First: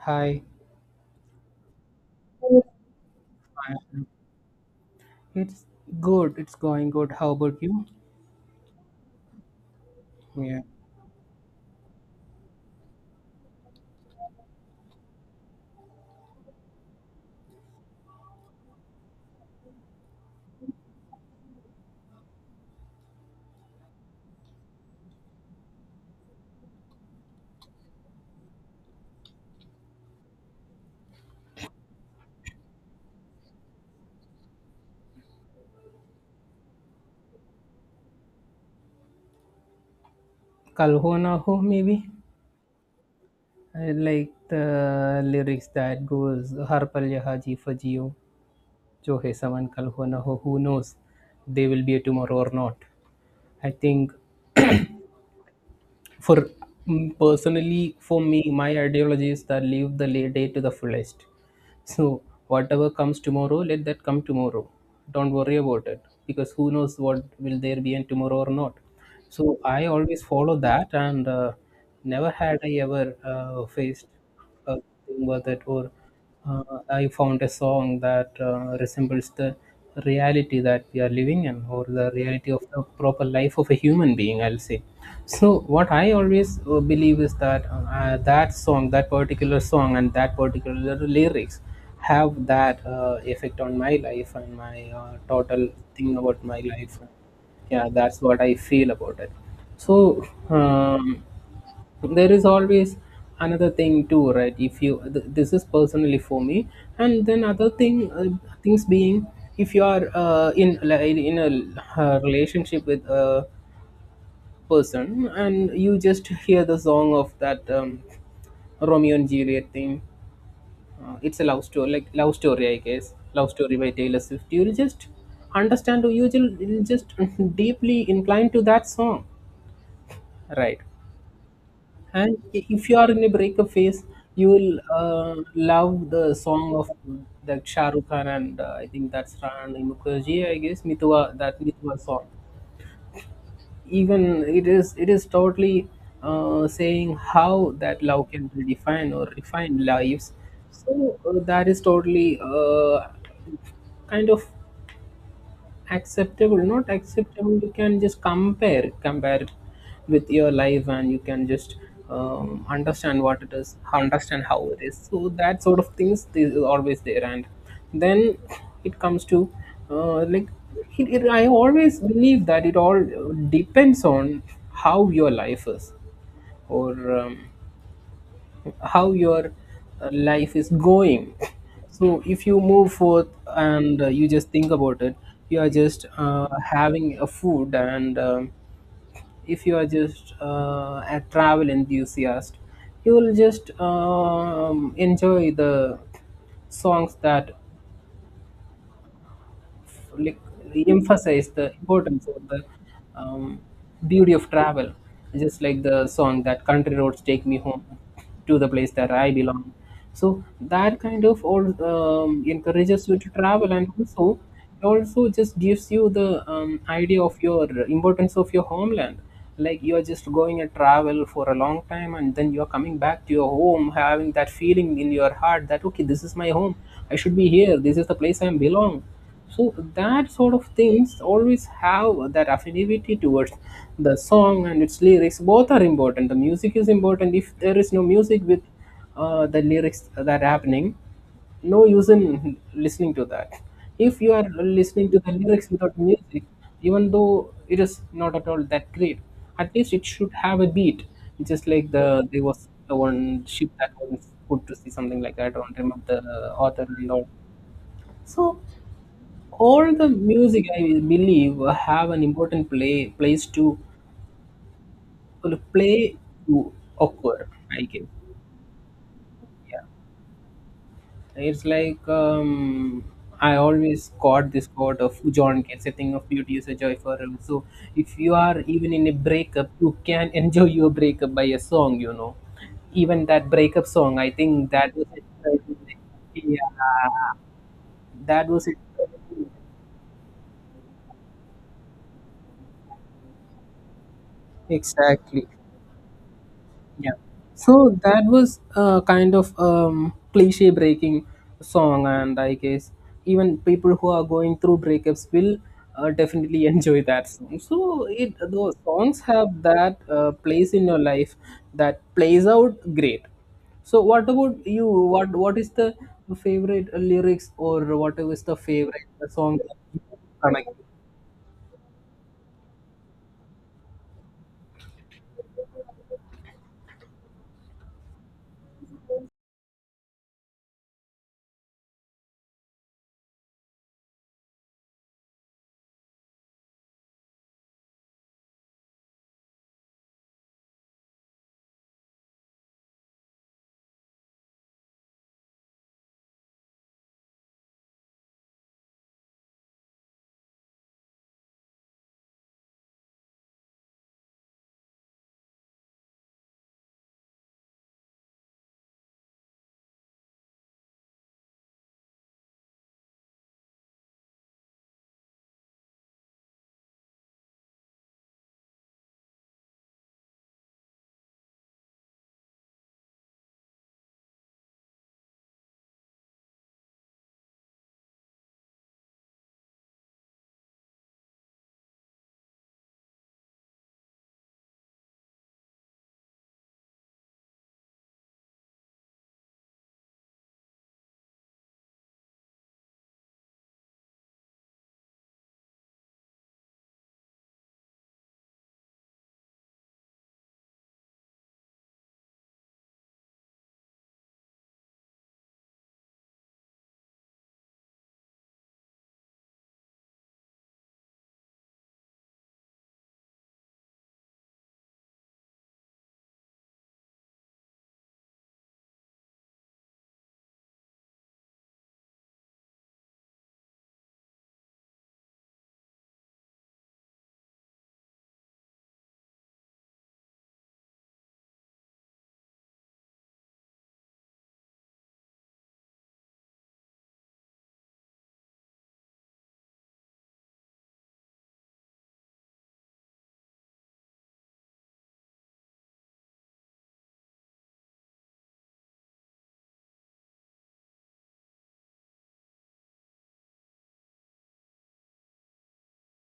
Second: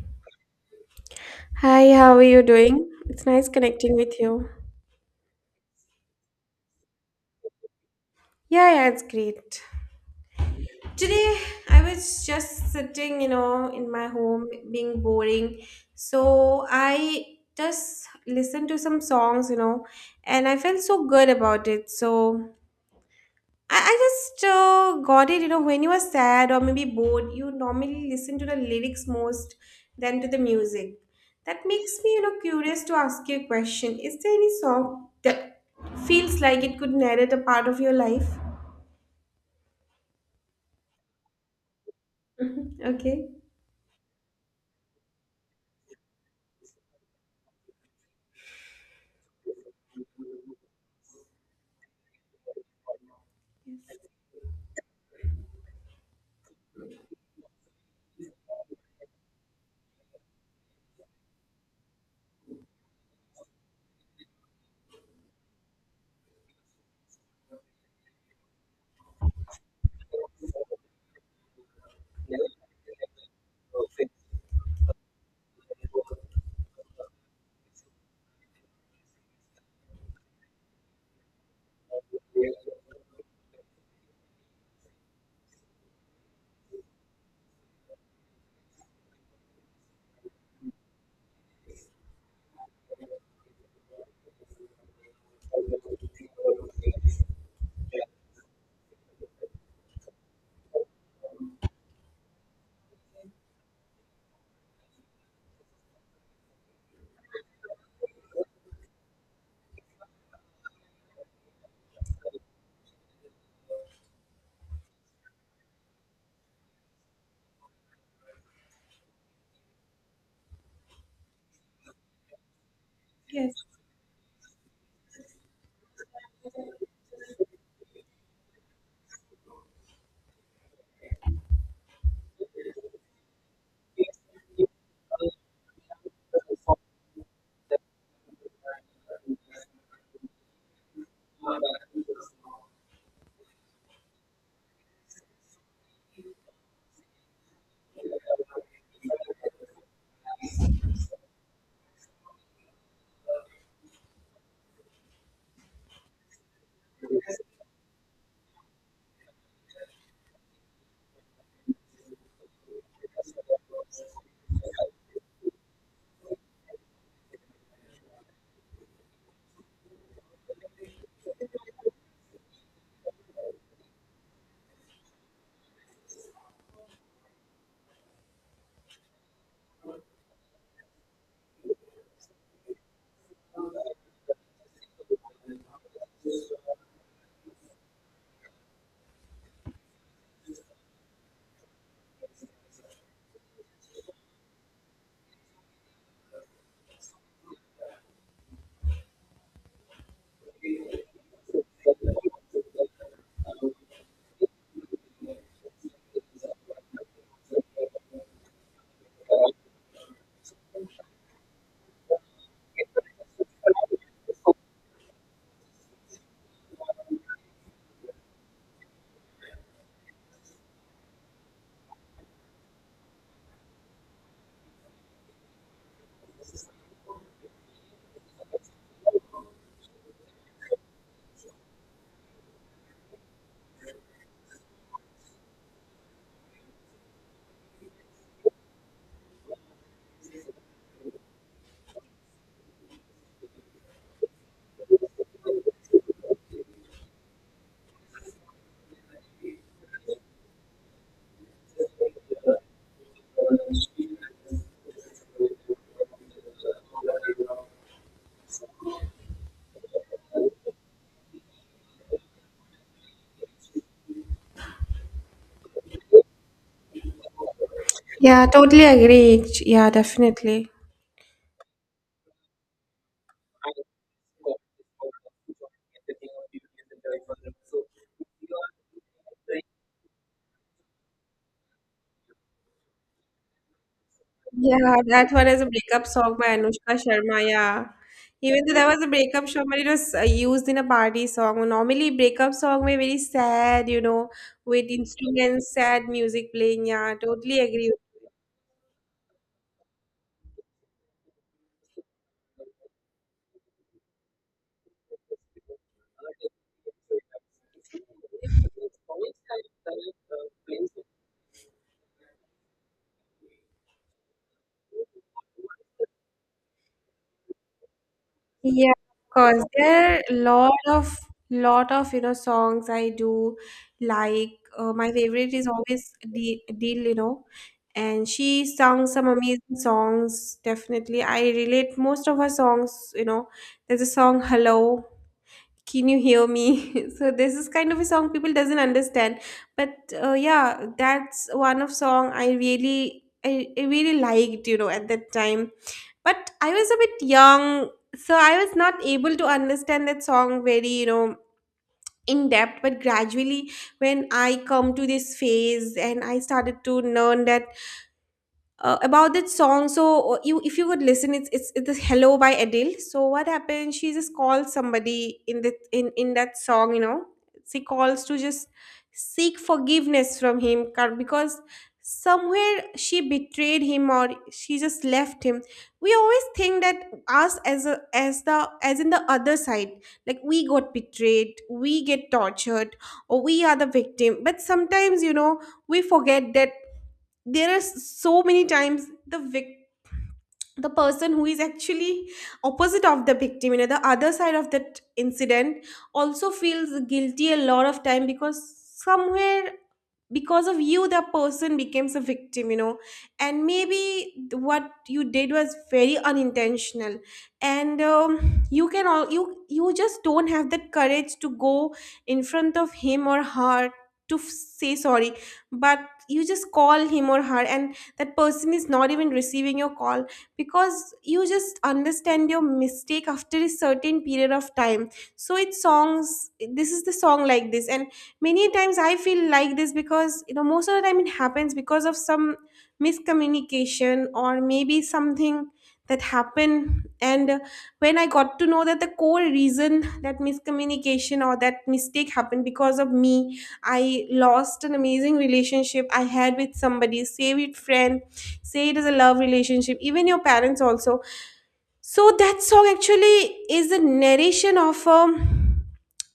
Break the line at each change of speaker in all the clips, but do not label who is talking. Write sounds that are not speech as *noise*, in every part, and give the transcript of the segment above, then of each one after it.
Hi.
Hi, how are you doing? It's nice connecting
Um,
with you.
It's good. It's going good. How about you?
Yeah, it's great.
Yeah.
Today I was just sitting, you know, in my home being boring. So I just listened to some songs, you know, and I felt so good about it. So I just got it, you know, when you are sad or maybe bored, you normally listen to the lyrics most than to the music. That makes me, you know, curious to ask you a question. Is there any song that feels like it could narrate a part of your life? *laughs*
Kal ho na ho, maybe.
Mhm. Okay.
I like the lyrics that goes Har pal yeh jeeva jiyo. Jo hai saman kal ho na ho. Who knows? They will be a tomorrow or not. I think For personally, for me, my ideology is that live the day to the fullest. So whatever comes tomorrow, let that come tomorrow. Don't worry about it because who knows what will there be in tomorrow or not. So I always follow that, and never had I ever faced a thing with it, or uh, I found a song that resembles the reality that we are living in, or the reality of the proper life of a human being, I'll say. So, what I always believe is that that song, that particular song, and that particular lyrics have that effect on my life and my total thing about my life. Yeah, that's what I feel about it. So, um, so, there is always another thing too, right? If you this is personally for me, and then other things being, if you are in, like, in a relationship with a person and you just hear the song of that Romeo and Juliet thing. It's a love story. Like, Love Story, I guess, Love
Yes.
Story by Taylor Swift. You'll just understand, or you'll just *laughs* deeply inclined to that song, right? And if you are in a breakup phase, you will love the song of that Shah Rukh Khan and, I think that's Rana Mukherjee, I guess, Mitwa, that Mitwa song. Even it is totally saying how that love can redefine or refine lives. So that is totally, kind of acceptable, not acceptable. You can just compare it with your life, and you can just understand what it is, understand how it is. So that sort of things is always there, and then it comes to, uh, like I always believe that it all depends on how your life is, or how your life is going. *laughs* So if you move forth, and you just think about it, you are just having a food, and if you are just a travel enthusiast, you will just enjoy the songs that, like, emphasize the importance of the um, beauty of travel, just like the song that country roads, take me home, to the place that I belong. So that kind of all encourages you to travel, and also it also just gives you the idea of your importance of your homeland. Like, you are just going and travel for a long time, and then you are coming back to your home, having that feeling in your heart that, okay, this is my home. I should be here. This is the place I belong. So that sort of things always have that affinity towards the song and its lyrics. Both are important. The music is important. If there is no music with the lyrics that happening, no use in listening to that. If you are listening to the lyrics without music, even though it is not at all that great, at least it should have a beat. Just like the there was the one ship that was put to sea, something like that. I don't remember the author and all. So all the music I believe have an important play place to play, to occur, I guess.
Yeah, totally agree.
Yeah.
Yeah, definitely.
It's like, I always caught this quote of John Keats, a thing of beauty is a joy forever. So if you are even in a breakup, you can *laughs* enjoy your breakup by a song, you know? Even that breakup song, I think that
Yeah,
was it.
that one is a breakup
*laughs*
song by
Yeah,
Anushka Sharma. Yeah,
that
even
was
though
it.
that was a breakup song, but it was used in a party song. Normally, breakup song may very sad, you know, with
Exactly.
instruments, sad music playing. Yeah,
Yeah.
totally agree.
So that was a kind of cliche breaking song, and I guess even people who are going through breakups will definitely *laughs* enjoy that song. So it those songs have that place in your life, that plays out great. So what about you? What is the favorite lyrics, or what is the
Yeah,
favorite
of
song
course.
that you
There are
connect
lot
with?
of lot of you know songs I do like. My favorite is always Dil, Dil, you know, and she sung some amazing songs. Definitely, I relate most of her songs. You know, there's a song "Hello," can you hear me? *laughs* So this is kind of a song people doesn't understand, but yeah, that's one of song I really I really liked, you know, at that time, but I was a bit young, so I was not able to understand that song very, you know, in depth, but gradually, when I come to this phase and I started to learn that about that song. So you, if you would listen, it's hello by adele. So what happened, she just called somebody in the in that song, you know, she calls to just seek forgiveness from him because somewhere she betrayed him or she just left him. We always think that us as a as the as in the other side, like we got betrayed, we get tortured, or we are the victim. But sometimes, you know, we forget that there are so many times the person who is actually opposite of the victim, you know, the other side of that incident, also feels guilty a lot of time, because somewhere, because of you, the person becomes a victim, you know. And maybe what you did was very unintentional, and you can all you just don't have that courage to go in front of him or her to say sorry. But you just call him or her, and that person is not even receiving your call, because you just understand your mistake after a certain period of time. So it's songs, this is the song like this. And many times I feel like this, because, you know, most of the time it happens because of some miscommunication or maybe something that happened. And when I got to know that the core reason that miscommunication or that mistake happened because of me, I lost an amazing relationship I had with somebody, say it friend, say it is a love relationship, even your parents also. So that song actually is a narration of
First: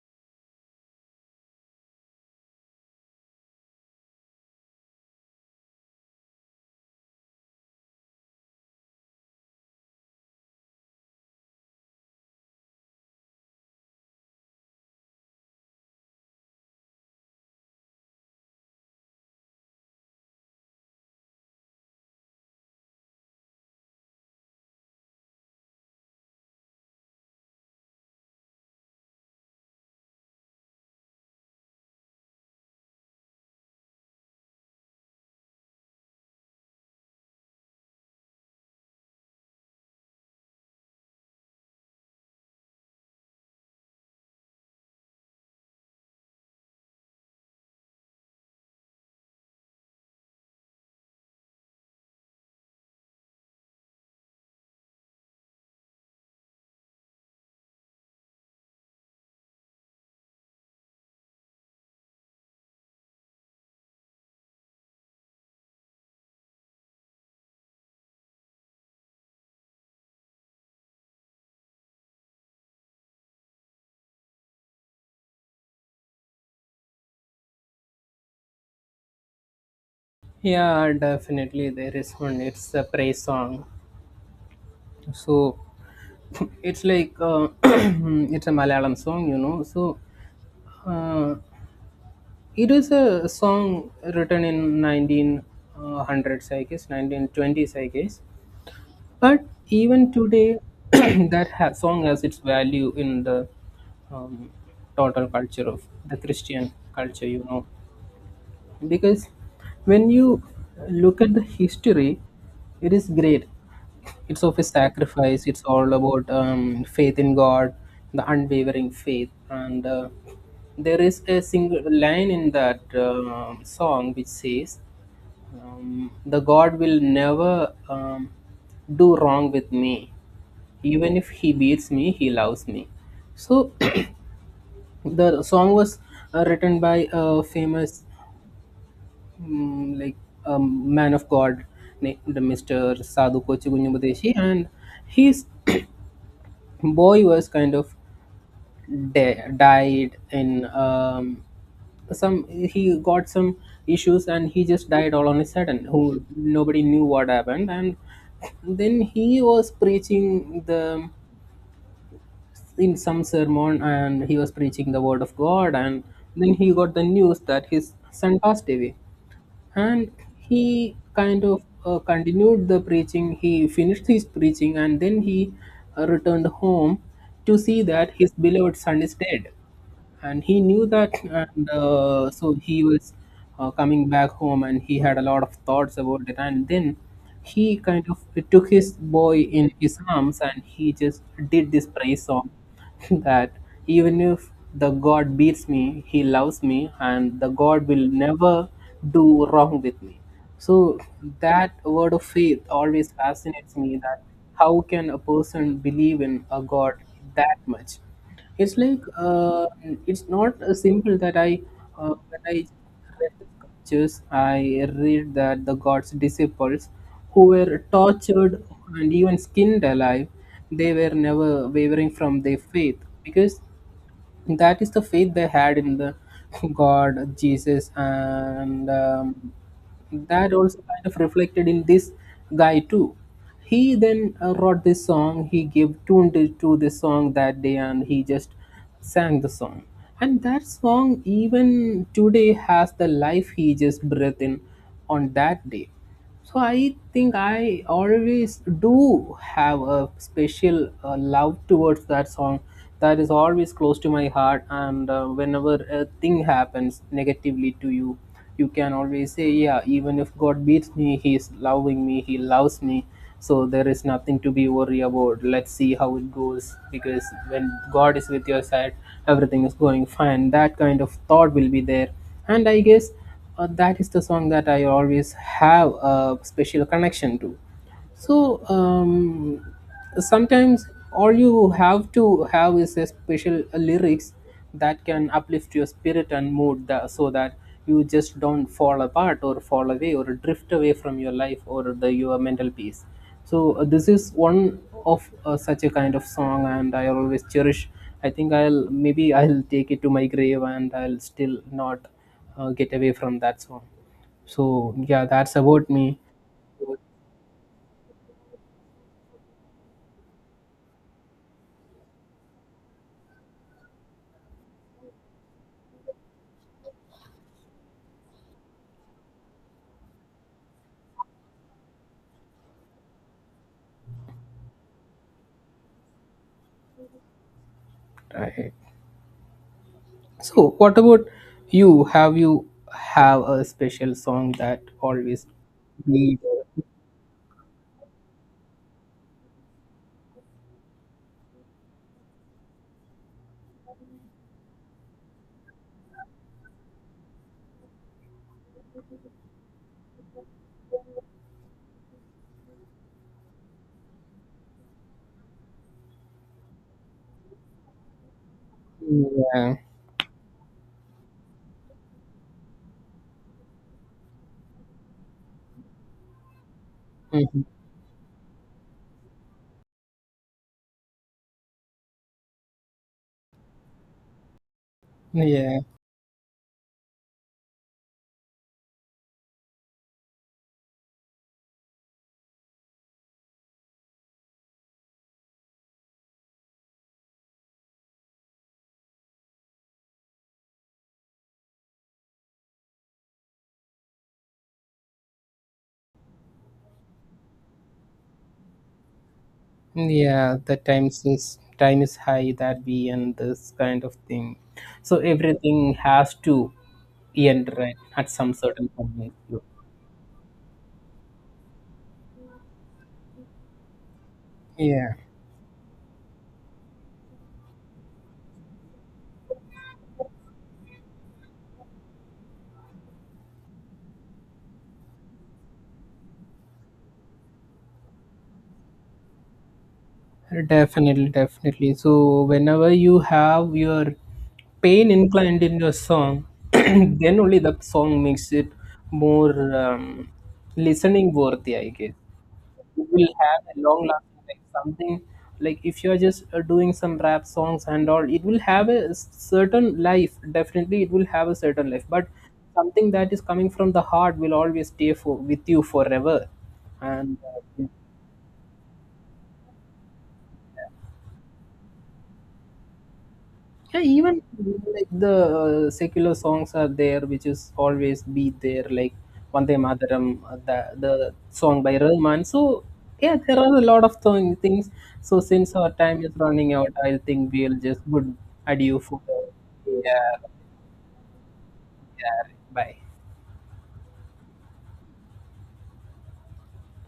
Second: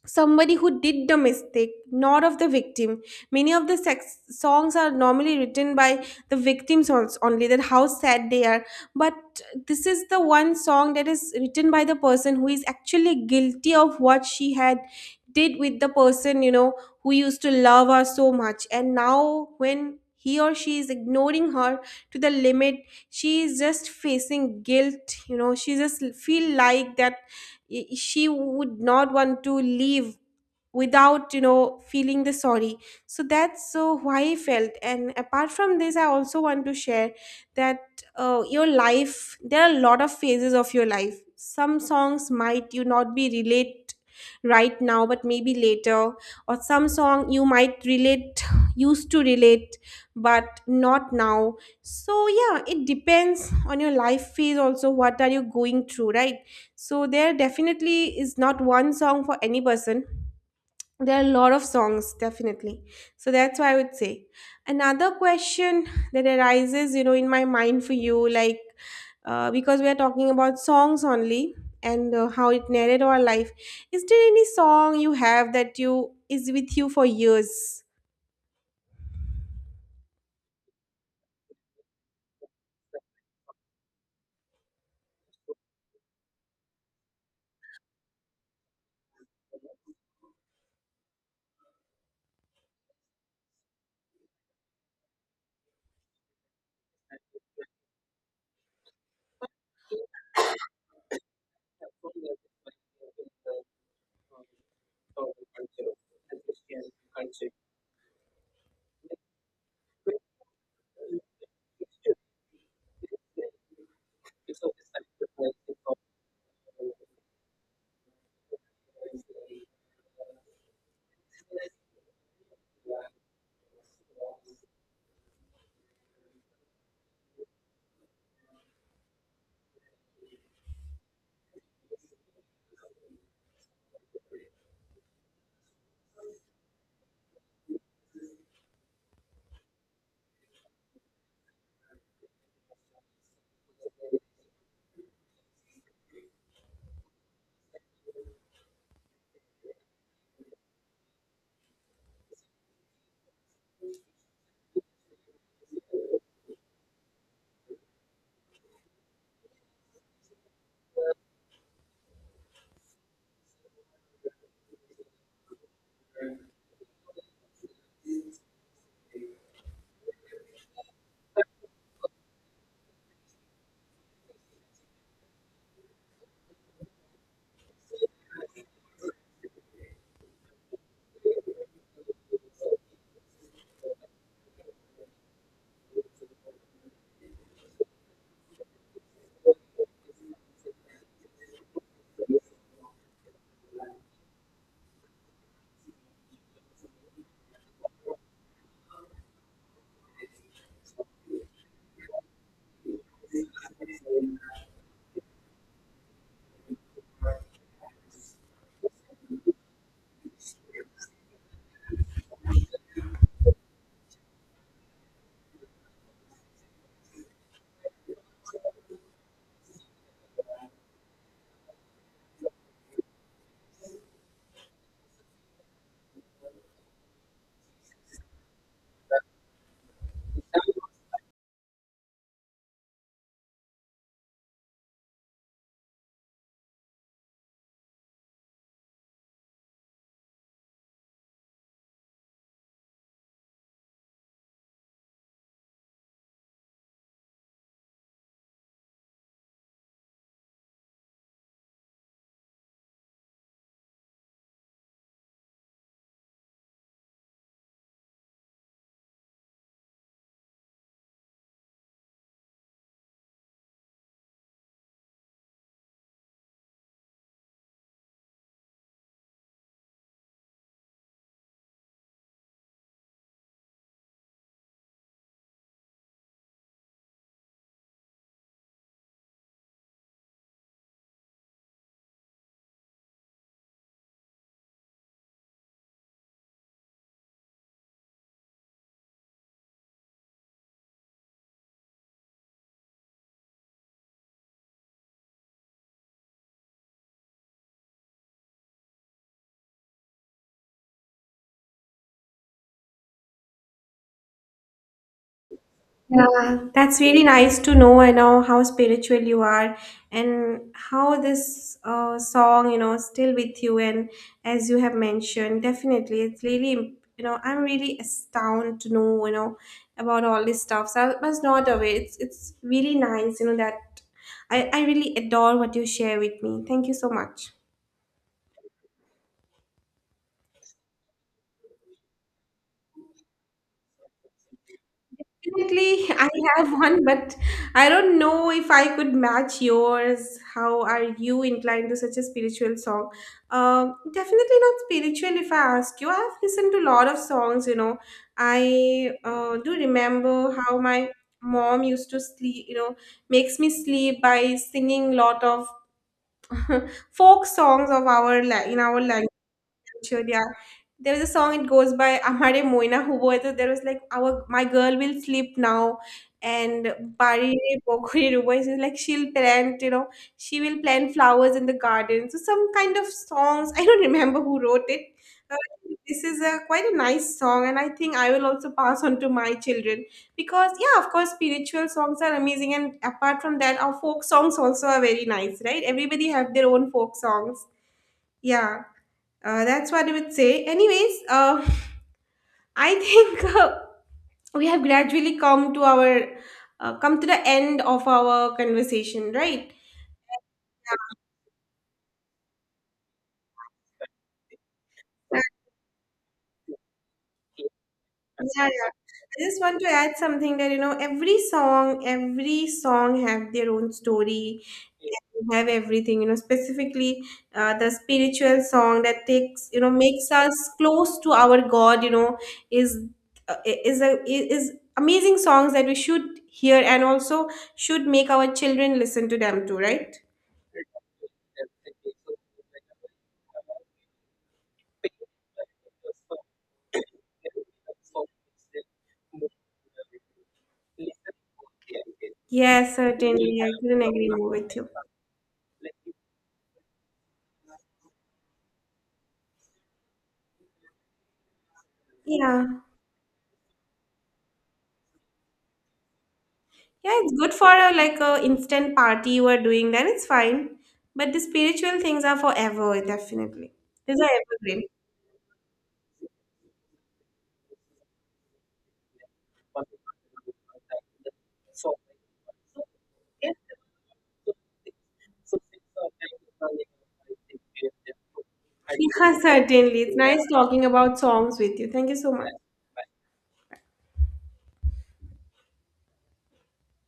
somebody who did the mistake, not of the victim. Many of the sex songs are normally written by the victims only, that how sad they are. But this is the one song that is written by the person who is actually guilty of what she had did with the person, you know, who used to love her so much. And now when he or she is ignoring her to the limit, she is just facing guilt, you know, she just feel like that she would not want to leave without, you know, feeling the sorry. So that's so why I felt. And apart from this, I also want to share that your life, there are a lot of phases of your life. Some songs might you not be relate right now, but maybe later. Or some song you might relate, used to relate, but not now. So yeah, it depends on your life phase also, what are you going through, right? So there definitely is not one song for any person, there are a lot of songs definitely. So that's why I would say another question that arises, you know, in my mind for you, like, because we are talking about songs only, and how it narrated our life, is there any song you have that you is with you for years?
Yeah, definitely there is one. It's a praise song. So it's like, *clears throat* it's a Malayalam song, you know. So uh, it is a song written in 1900s, I guess, 1920s, I guess. But even today, *clears throat* that song has its value in the um, total culture of the Christian culture, you know, because when you look at the history, it is great. It's of a sacrifice. It's all about faith in God, the unwavering faith. And there is a single line in that song which says, "The God will never, do wrong with me." Even if He beats me, He loves me. So *clears throat* the song was written by a famous, mm, like um, man of God named Mr. Sadhu Kochi Gunyamudeshi, and he's *clears throat* boy was kind of died in, some, he got some issues, and he just died all on a sudden. Who, nobody knew what happened. And then he was preaching the, in some sermon, and he was preaching the word of God, and then he got the news that his son passed away. And he kind of continued the preaching, he finished his preaching, and then he returned home to see that his beloved son is dead. And he knew that, and so he was coming back home, and he had a lot of thoughts about it, and then he kind of took his boy in his arms, and he just did this praise song *laughs* that even if the God beats me, He loves me, and the God will never do wrong with me. So that word of faith always fascinates me, that how can a person believe in a God that much. It's like, it's not simple that I when I scriptures, I read that the gods' disciples, who were tortured and even skinned alive, they were never wavering from their faith, because that is the faith they had in the *laughs* God, Jesus, and that also kind of reflected in this guy too. He then wrote this song. He gave tune to, this song that day, and he just sang the song. And that song even today has the life he just breathed in on that day. So I think I always do have a special love towards that song, that is always close to my heart. And whenever a thing happens negatively to you, you can always say, yeah, even if God beats me, He's loving me, He loves me. So there is nothing to be worried about. Let's see how it goes. Because when God is with your side, everything is going fine. That kind of thought will be there. And I guess that is the song that I always have a special connection to. So, sometimes all you have to have is a special lyrics that can uplift your spirit and mood, so that you just don't fall apart or fall away or drift away from your life or the your mental peace. So this is one of such a kind of song, and I always cherish. I think I'll, maybe I'll take it to my grave, and I'll still not get away from that song. So yeah, that's about me.
Yeah, that's really nice to know. I know how spiritual you are and how this song, you know, still with you. And as you have mentioned, definitely, it's really, you know, I'm really astounded to know, you know, about all this stuff. So I was not aware. It's really nice, you know, that I really adore what you share with me. Thank you so much.
I, so what about you? Have you have a special song that always
Definitely, I
be.
have one, but I don't know if I could match yours. How are you inclined to such a spiritual song? Definitely not spiritual if I ask you. I have listened to a lot of songs, you know. I do remember how my mom used to sleep, you know, makes me sleep by singing lot of *laughs* folk songs of our in our language.
Yeah.
Sure, yeah. There was a song, it goes by Amare Moina Hubo. So there was like our my girl will sleep now, and Bari
Mhm.
Re Pokori Rubo is like she'll plant, you know, she will plant flowers in the garden. So some kind of songs. I don't remember who wrote it. Uh,
Yeah.
this is a quite a nice song, and I think I will also pass on to my children, because yeah, of course spiritual songs are amazing, and apart from that our folk songs also are very nice, right? Everybody have their own folk songs. Yeah. That's what I would say. Anyways, *laughs* I think we have gradually come to our come to the end of our conversation, right?
Yeah, the time is high that we end this kind of thing. So everything has to end, right, at some
Yeah, yeah.
certain point.
I just want to add something that, you know, every song have their own story,
Yeah.
and have everything. You know, specifically the spiritual song that takes, you know, makes us close to our God. You know, is is a is amazing songs that we should hear, and also should make our children listen to them too, right?
Definitely, definitely. So whenever you have your pain inclined in your song, *clears throat* then only the song makes it more listening worthy, I guess.
Yes,
It will
certainly.
have
I
a
couldn't
long
agree
lasting,
more
like,
with you.
something. Like, if you are just doing some rap songs and all, it will have a certain life. Definitely, it will have a certain life. But
Yeah.
something that is coming from the heart will always stay for with you forever,
Yeah, it's
and.
good for
uh,
a like a instant party you are doing, then it's fine. But the spiritual things are forever, definitely.
Yeah,
These are
even
evergreen.
like the secular songs are there, which is always be there, like Vande Mataram, uh,
*laughs*
the, the song by Rahman. So, yeah, there are a lot of things. So, since our time is running out, I think we'll just good adieu for
Yeah, certainly.
the.
It's nice
Yeah,
talking about songs with you. Thank you so much.
bye.